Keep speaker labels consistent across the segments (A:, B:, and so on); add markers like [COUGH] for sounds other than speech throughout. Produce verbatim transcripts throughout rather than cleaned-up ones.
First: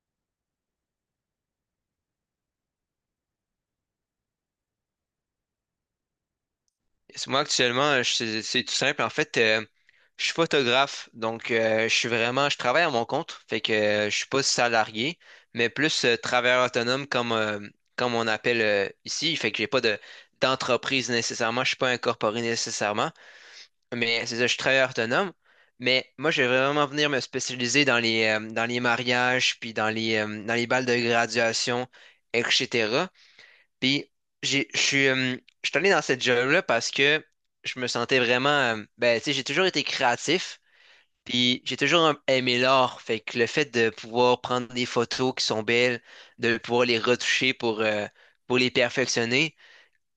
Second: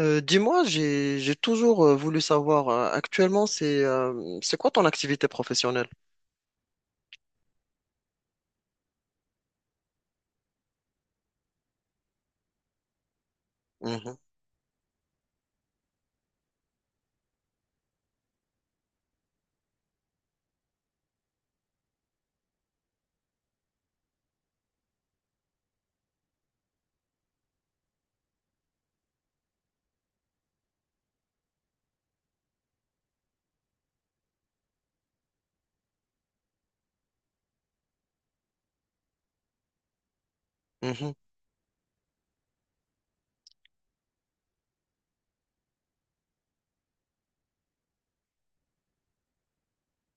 A: Euh, dis-moi, j'ai j'ai toujours euh, voulu savoir, euh, actuellement, c'est euh, c'est quoi ton activité professionnelle?
B: C'est moi, actuellement, euh, je- c'est c'est tout simple. En fait, euh, je suis photographe, donc euh, je suis vraiment, je travaille à mon compte, fait que euh, je
A: Mhm,
B: suis pas salarié, mais plus euh, travailleur autonome comme, euh, comme on appelle euh, ici, fait que j'ai pas de d'entreprise nécessairement, je suis pas incorporé nécessairement, mais c'est ça, je suis travailleur autonome. Mais moi, je vais vraiment venir me spécialiser dans les, euh, dans les mariages, puis dans les, euh, dans les balles de graduation, et cetera. Puis j'ai, je suis, euh, je suis allé dans cette job-là parce que je me sentais vraiment, euh, ben, tu sais, j'ai toujours été créatif,
A: mhm,
B: puis j'ai toujours euh, aimé l'art. Fait que le fait de pouvoir prendre des photos qui sont belles, de pouvoir les retoucher pour, euh, pour les perfectionner,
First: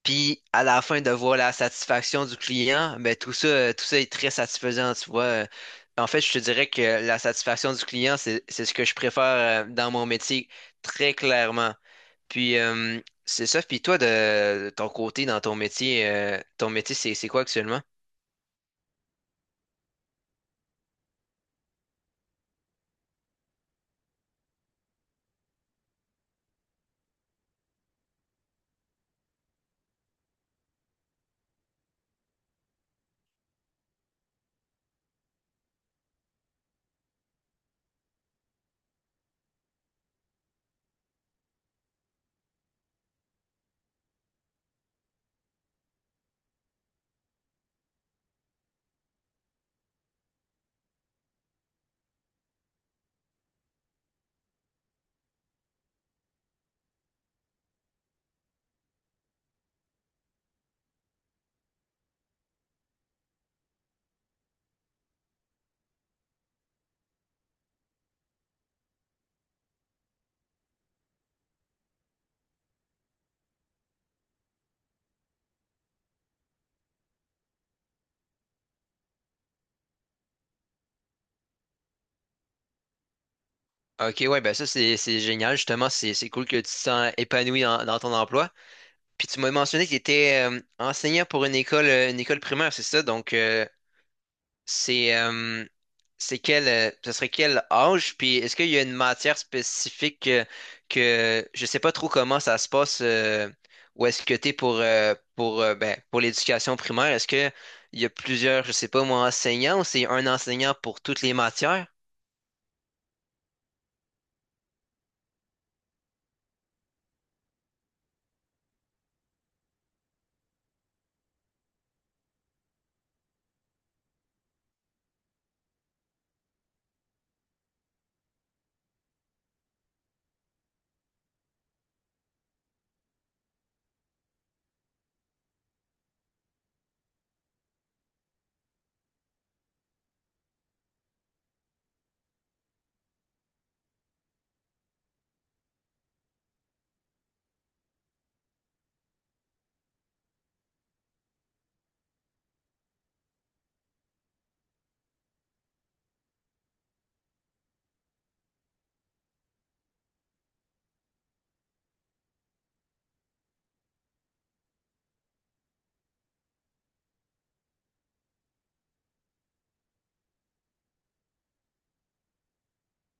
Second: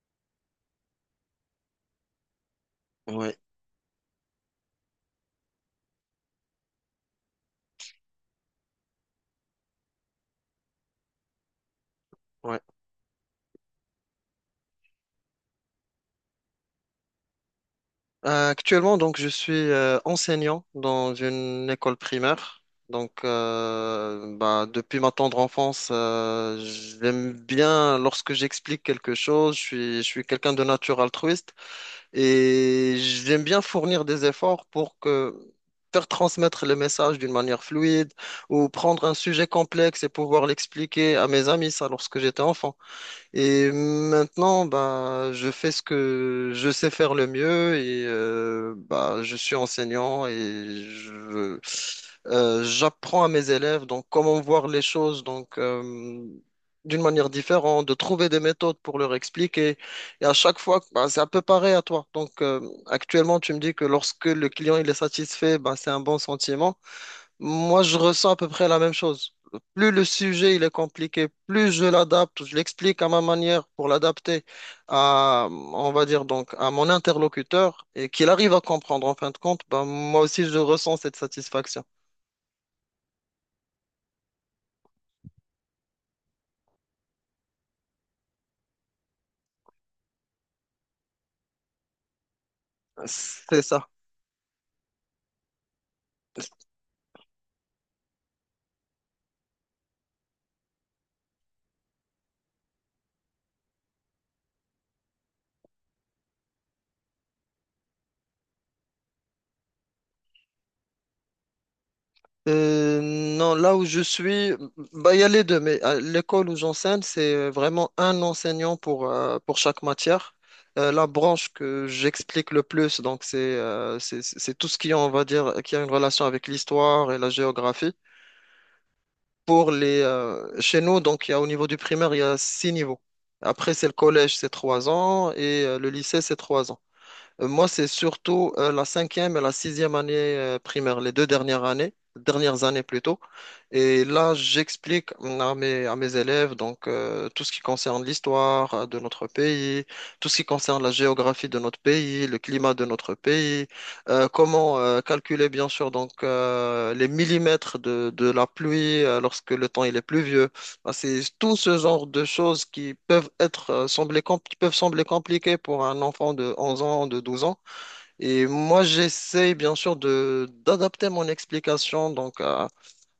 B: puis à la fin de voir la satisfaction du client, ben, tout
A: ouais,
B: ça, euh, tout ça est très satisfaisant, tu vois. Euh, En fait, je te dirais que la satisfaction du client, c'est, c'est ce que je préfère, euh, dans mon métier, très clairement. Puis
A: ouais.
B: euh, c'est ça. Puis toi, de, ton côté, dans ton métier, euh, ton métier, c'est c'est quoi actuellement?
A: Euh, actuellement, donc, je suis euh, enseignant dans une école primaire. Donc, euh, bah, depuis ma tendre enfance, euh, j'aime bien lorsque j'explique quelque chose. Je suis, je suis quelqu'un de nature altruiste. Et j'aime bien fournir des efforts pour que faire transmettre le message d'une manière fluide ou prendre un sujet complexe et pouvoir l'expliquer à mes amis, ça, lorsque j'étais enfant. Et maintenant, bah, je fais ce que je sais faire le mieux et euh, bah, je suis enseignant et je, euh, j'apprends à mes élèves donc comment voir les choses donc euh, d'une manière différente, de trouver des méthodes pour leur expliquer. Et à chaque fois, bah, c'est un peu pareil à toi. Donc euh, actuellement, tu me dis que lorsque le client il est satisfait, bah, c'est un bon sentiment. Moi, je ressens à peu près la même chose. Plus le sujet il est compliqué, plus je l'adapte, je l'explique à ma manière pour l'adapter à, on va dire donc, à mon interlocuteur et qu'il arrive à comprendre en fin de compte, ben, moi aussi je ressens cette satisfaction.
B: Ok, ouais, ben ça, c'est c'est génial, justement. C'est c'est cool que tu te sens épanoui dans, dans ton emploi. Puis tu m'as mentionné que tu étais euh, enseignant pour une école, euh, une école primaire, c'est ça? Donc,
A: C'est
B: euh,
A: ça.
B: C'est euh, c'est quel euh, ce serait quel âge? Puis est-ce qu'il y a une matière spécifique que, que je sais pas trop comment ça se passe euh, où est-ce que t'es pour euh, pour euh, ben, pour l'éducation primaire? Est-ce que il y a plusieurs, je sais pas moi, enseignants ou c'est un enseignant pour toutes les matières?
A: Euh, non, là où je suis, bah, il y a les deux, mais à l'école où j'enseigne, c'est euh, vraiment un enseignant pour, euh, pour chaque matière. Euh, la branche que j'explique le plus, donc c'est euh, c'est c'est tout ce qui, on va dire, qui a une relation avec l'histoire et la géographie. Pour les, euh, chez nous, donc il y a, au niveau du primaire, il y a six niveaux. Après, c'est le collège, c'est trois ans, et euh, le lycée, c'est trois ans. Euh, Moi, c'est surtout euh, la cinquième et la sixième année euh, primaire, les deux dernières années, dernières années plutôt. Et là, j'explique mm, à mes, à mes élèves donc euh, tout ce qui concerne l'histoire euh, de notre pays, tout ce qui concerne la géographie de notre pays, le climat de notre pays, euh, comment euh, calculer bien sûr donc euh, les millimètres de, de la pluie euh, lorsque le temps il est pluvieux. Ah, c'est tout ce genre de choses qui peuvent être euh, sembler compl- qui peuvent sembler compliquées pour un enfant de onze ans, de douze ans. Et moi, j'essaie bien sûr de d'adapter mon explication donc à,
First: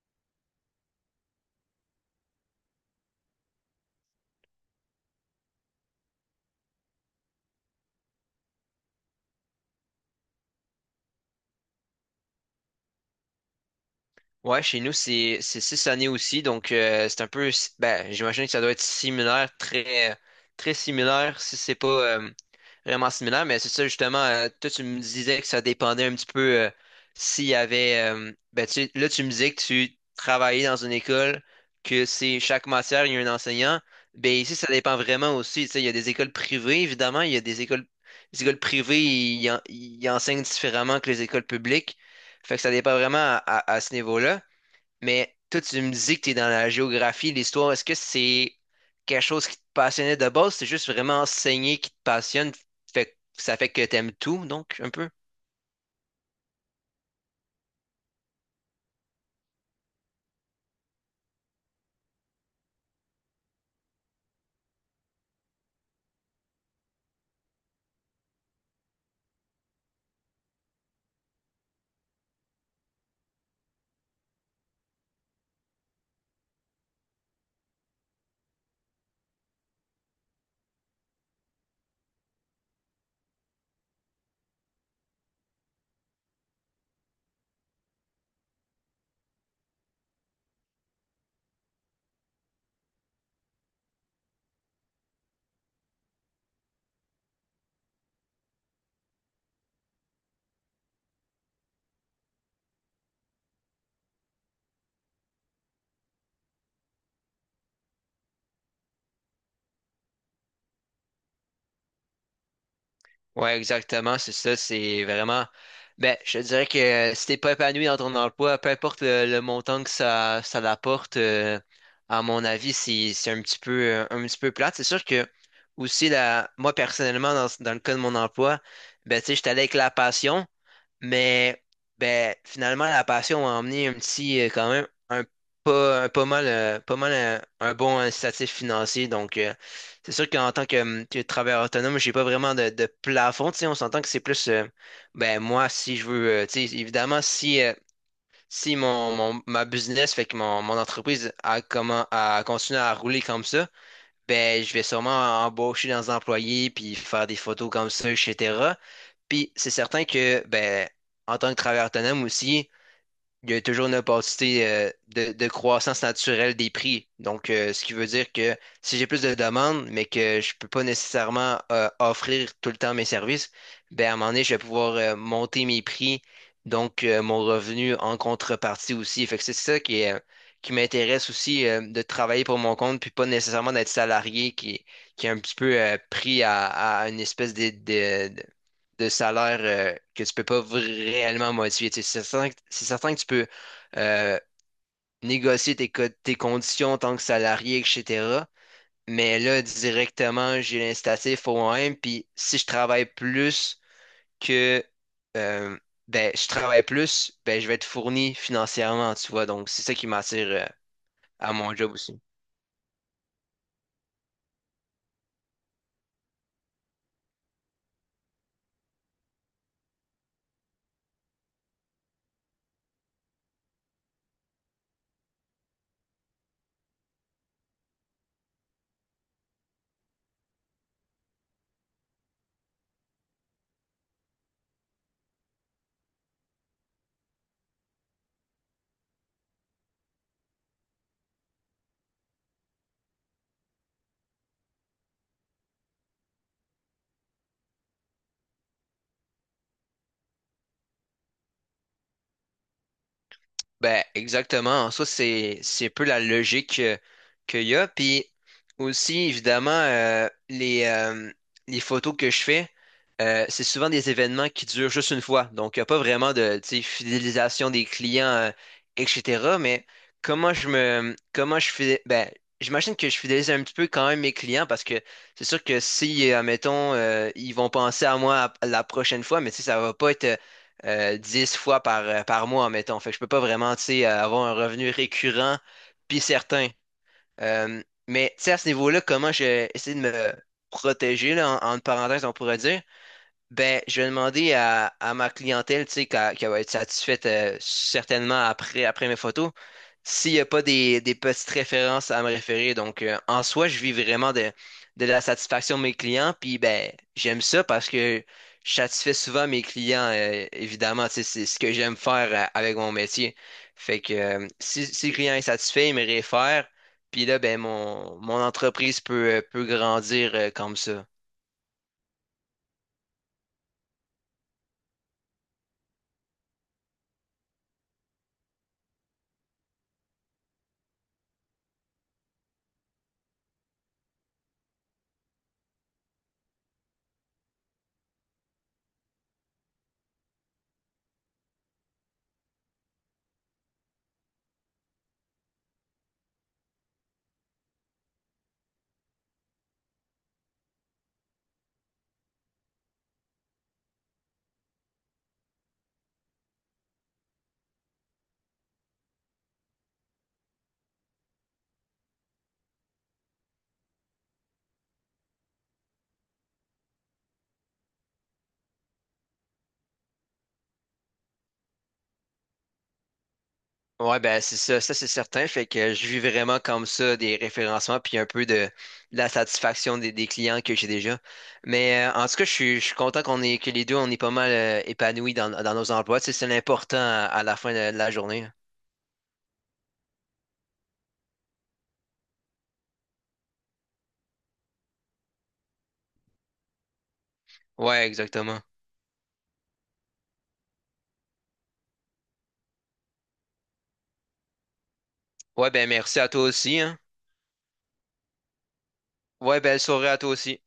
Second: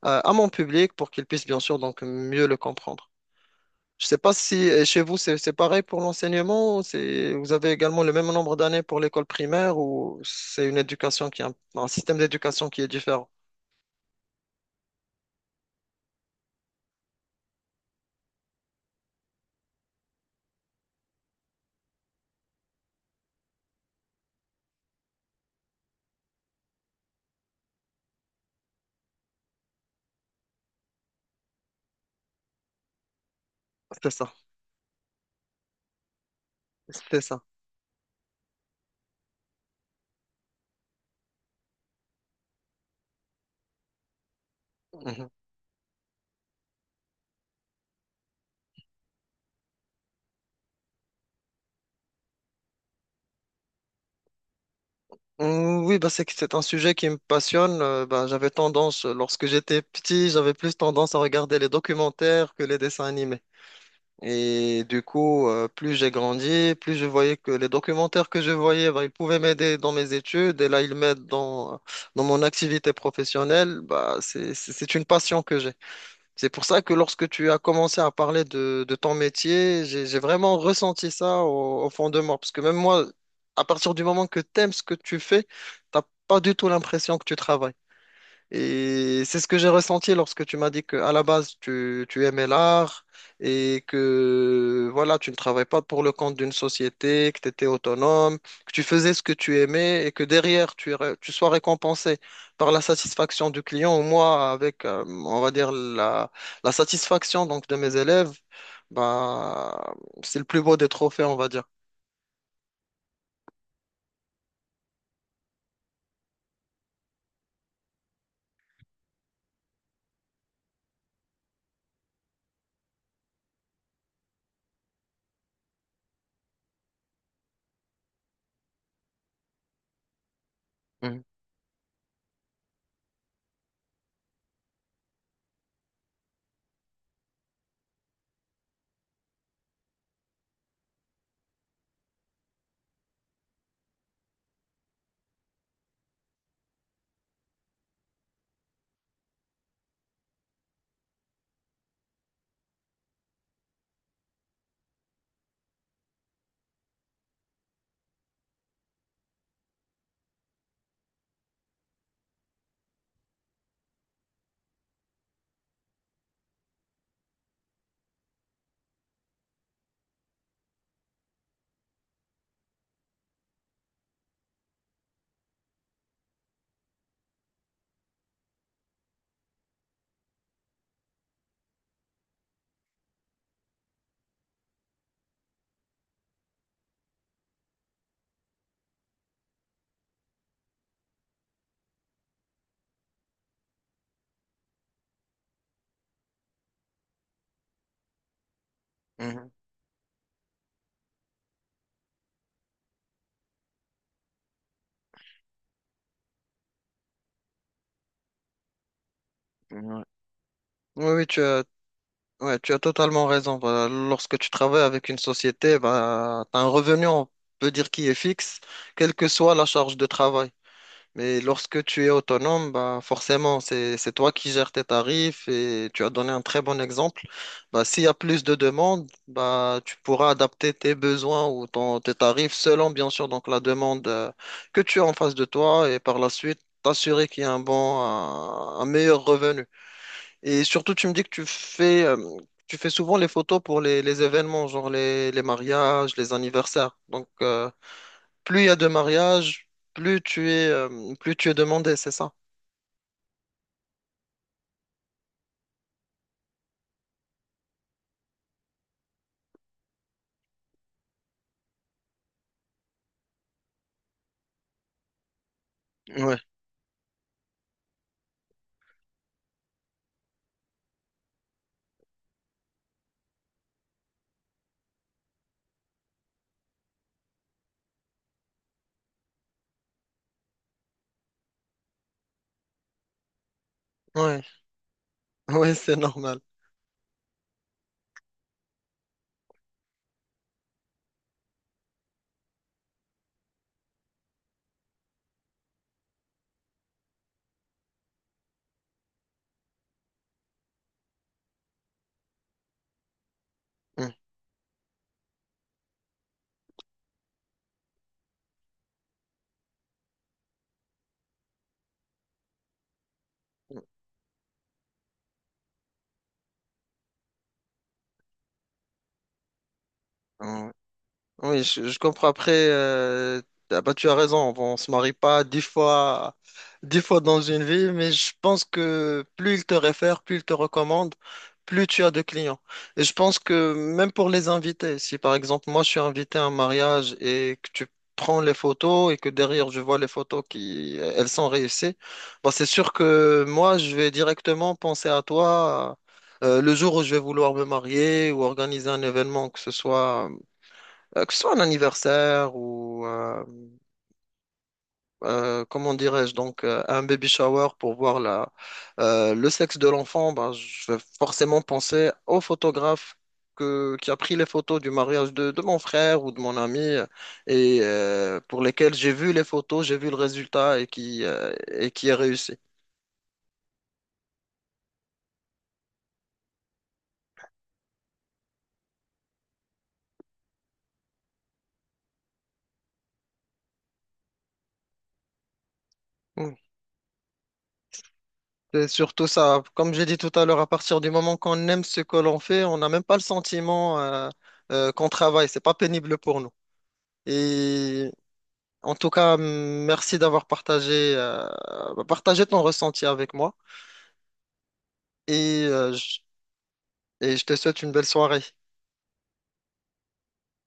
A: à- à mon public pour qu'il puisse bien sûr donc mieux le comprendre. Je sais pas si euh, chez vous c'est c'est pareil pour l'enseignement, ou c'est vous avez également le même nombre d'années pour l'école primaire ou c'est une éducation qui est un, un système d'éducation qui est différent.
B: Ouais, chez nous, c'est c'est six années aussi, donc euh, c'est un peu, si- ben, j'imagine que ça doit être similaire, très très similaire, si c'est pas euh, vraiment similaire, mais c'est ça justement. euh, toi, tu me disais que ça dépendait un petit peu euh, s'il y avait, euh, ben, tu, sais, là, tu me disais que tu travaillais dans une école, que c'est chaque matière il y a un enseignant.
A: C'est ça,
B: Ben ici, ça dépend vraiment aussi. Tu sais, il y a des écoles privées,
A: c'est
B: évidemment, il y a
A: ça.
B: des écoles, les écoles privées, ils en- ils enseignent différemment que les écoles publiques. Fait que ça dépend vraiment à, à- à ce niveau-là.
A: Mhm.
B: Mais toi, tu me dis que tu es dans la géographie, l'histoire. Est-ce que c'est quelque chose qui te passionnait de base? C'est juste vraiment enseigner qui te passionne. Fait, que ça fait que t'aimes tout, donc, un peu?
A: Mm, Oui, bah, c'est que c'est un sujet qui me passionne. Euh, bah, j'avais tendance, euh, lorsque j'étais petit, j'avais plus tendance à regarder les documentaires que les dessins animés. Et du coup, euh, plus j'ai grandi, plus je voyais que les documentaires que je voyais, bah, ils pouvaient m'aider dans mes études. Et là, ils m'aident dans, dans mon activité professionnelle. Bah, c'est, c'est c'est une passion que j'ai. C'est pour ça que lorsque tu as commencé à parler de, de ton métier, j'ai, j'ai vraiment ressenti ça au, au fond de moi. Parce que même moi, à partir du moment que tu aimes ce que tu fais, t'as pas du tout l'impression que tu travailles. Et c'est ce que j'ai ressenti lorsque tu m'as dit que à la base, tu, tu aimais l'art et que voilà, tu ne travailles pas pour le compte d'une société, que tu étais autonome, que tu faisais ce que tu aimais et que derrière, tu, ré- tu sois récompensé par la satisfaction du client ou moi avec, euh, on va dire, la, la satisfaction donc, de mes élèves. Bah, c'est le plus beau des trophées, on va dire.
B: Ouais, exactement. C'est ça. C'est vraiment. Ben, je te dirais que si t'es pas épanoui dans ton emploi, peu importe le, le montant que ça, ça l'apporte, euh, à mon avis, c'est, c'est un petit peu, un petit peu plate. C'est sûr que aussi, la, moi, personnellement, dans, dans le cas de mon emploi, ben, tu sais, j'étais allé avec la passion.
A: Mhm,
B: Mais ben, finalement, la passion m'a emmené un petit, euh, quand même, un pas, un pas mal, euh, pas mal euh, un, bon incitatif financier. Donc, euh, c'est sûr qu'en tant que, hum, que travailleur autonome, j'ai pas vraiment de, de plafond. Tu sais, on s'entend que c'est plus, euh, ben, moi, si je veux, euh, tu sais, évidemment, si, euh, si mon, mon- ma business fait que mon, mon entreprise a, comment, a continué à rouler comme ça, ben, je vais sûrement embaucher des employés puis faire des photos comme ça, et cetera. Puis c'est certain que, ben, en tant que travailleur autonome aussi, il y a toujours une opportunité euh, de, de croissance naturelle des prix. Donc, euh, ce qui veut dire que si j'ai plus de demandes, mais que je peux pas nécessairement euh, offrir tout le temps mes services, ben, à un moment donné, je vais pouvoir euh, monter mes prix, donc euh, mon revenu en contrepartie aussi. Fait que c'est ça qui est, euh, qui m'intéresse aussi, euh, de travailler pour mon compte, puis pas nécessairement d'être salarié qui, qui est un petit peu euh, pris à, à une espèce de, de salaire euh, que tu peux pas réellement modifier. Tu sais, c'est certain, que- c'est certain que tu peux euh, négocier tes, co- tes conditions en tant que salarié, et cetera. Mais
A: mhm,
B: là, directement, j'ai l'incitatif au moi-même. Puis si je travaille plus que euh, ben, je travaille plus, ben, je vais être fourni financièrement, tu vois. Donc, c'est ça
A: mhm, ouais.
B: qui m'attire euh,
A: Oui, oui, tu
B: à
A: as,
B: mon job aussi.
A: ouais, tu as totalement raison. Bah, lorsque tu travailles avec une société, bah, tu as un revenu, on peut dire, qui est fixe, quelle que soit la charge de travail. Mais lorsque tu es autonome, bah, forcément, c'est, c'est toi qui gères tes tarifs et tu as donné un très bon exemple. Bah, s'il y a plus de demandes, bah, tu pourras adapter tes besoins ou ton, tes tarifs selon, bien sûr, donc la demande euh, que tu as en face de toi et par la suite, t'assurer qu'il y a un bon, un un meilleur revenu. Et surtout, tu me dis que tu fais, euh, tu fais souvent les photos pour les, les événements, genre les, les mariages, les anniversaires. Donc, euh, plus il y a de mariages, plus tu es, euh, plus tu es demandé, c'est ça?
B: Ben, exactement. En soi, c'est, c'est un peu la logique euh, qu'il y a. Puis aussi, évidemment, euh, les, euh, les photos que je fais, euh, c'est souvent des événements qui durent juste une fois. Donc, il n'y a pas vraiment
A: Ouais,
B: de, tu sais, fidélisation des clients, euh, et cetera. Mais comment je me, comment je fais, ben, j'imagine que je fidélise un petit peu quand même mes clients parce que c'est sûr que si, euh, admettons, euh, ils vont penser à moi la prochaine fois, mais tu sais, ça va pas être euh, dix fois par, euh, par mois, mettons. Fait que je peux pas vraiment, tu sais,
A: ouais,
B: avoir un revenu
A: [LAUGHS]
B: récurrent
A: ouais, c'est
B: puis
A: normal.
B: certain. Euh, mais, tu sais, à ce niveau-là, comment j'ai essayé de me protéger, là, en, entre parenthèses, on pourrait dire, ben, je vais demander à, à ma clientèle, tu sais, qu'elle qu'elle va être satisfaite euh, certainement après, après mes photos, s'il n'y a pas des, des petites références à me référer. Donc, euh, en soi, je vis vraiment de, de la satisfaction de mes clients. Puis, ben, j'aime ça parce que je satisfais souvent mes clients, euh, évidemment. Tu sais, c'est ce que j'aime faire euh, avec mon métier. Fait que euh, si, si le client est satisfait, il me réfère. Puis là, ben, mon, mon entreprise peut, euh, peut grandir euh,
A: Mm.
B: comme ça.
A: Oui, je, je comprends. Après, euh, ah bah, tu as raison, on, se marie pas dix fois, dix fois dans une vie, mais je pense que plus ils te réfèrent, plus ils te recommandent, plus tu as de clients. Et je pense que même pour les invités, si par exemple moi je suis invité à un mariage et que tu prends les photos et que derrière je vois les photos qui, elles sont réussies, bah, c'est sûr que moi je vais directement penser à toi. Euh, le jour où je vais vouloir me marier ou organiser un événement, que ce soit euh, que ce soit un anniversaire ou, euh, euh, comment dirais-je, donc euh, un baby shower pour voir la, euh, le sexe de l'enfant, ben, je vais forcément penser au photographe que, qui a pris les photos du mariage de, de mon frère ou de mon ami euh, et euh, pour lesquels j'ai vu les photos, j'ai vu le résultat et qui, euh, et qui est réussi.
B: Ouais, ben c'est ça, ça c'est certain. Fait que je vis vraiment comme ça des référencements puis un peu de, de la satisfaction des, des clients que j'ai déjà. Mais euh, en tout cas, je suis, je suis content qu'on est que les deux on est pas mal euh, épanouis dans, dans nos emplois. Tu sais, c'est
A: Mm.
B: l'important à, à la fin de, de la journée.
A: C'est surtout ça. Comme j'ai dit tout à l'heure, à partir du moment qu'on aime ce que l'on fait, on n'a même pas le sentiment euh, euh, qu'on travaille. C'est pas pénible pour nous.
B: Ouais,
A: Et
B: exactement.
A: En tout cas, merci d'avoir partagé, euh, bah, partagé ton ressenti avec moi et,
B: Ouais, ben
A: euh, je-
B: merci à toi aussi, hein.
A: et je te souhaite une belle soirée.
B: Ouais, belle soirée à toi aussi.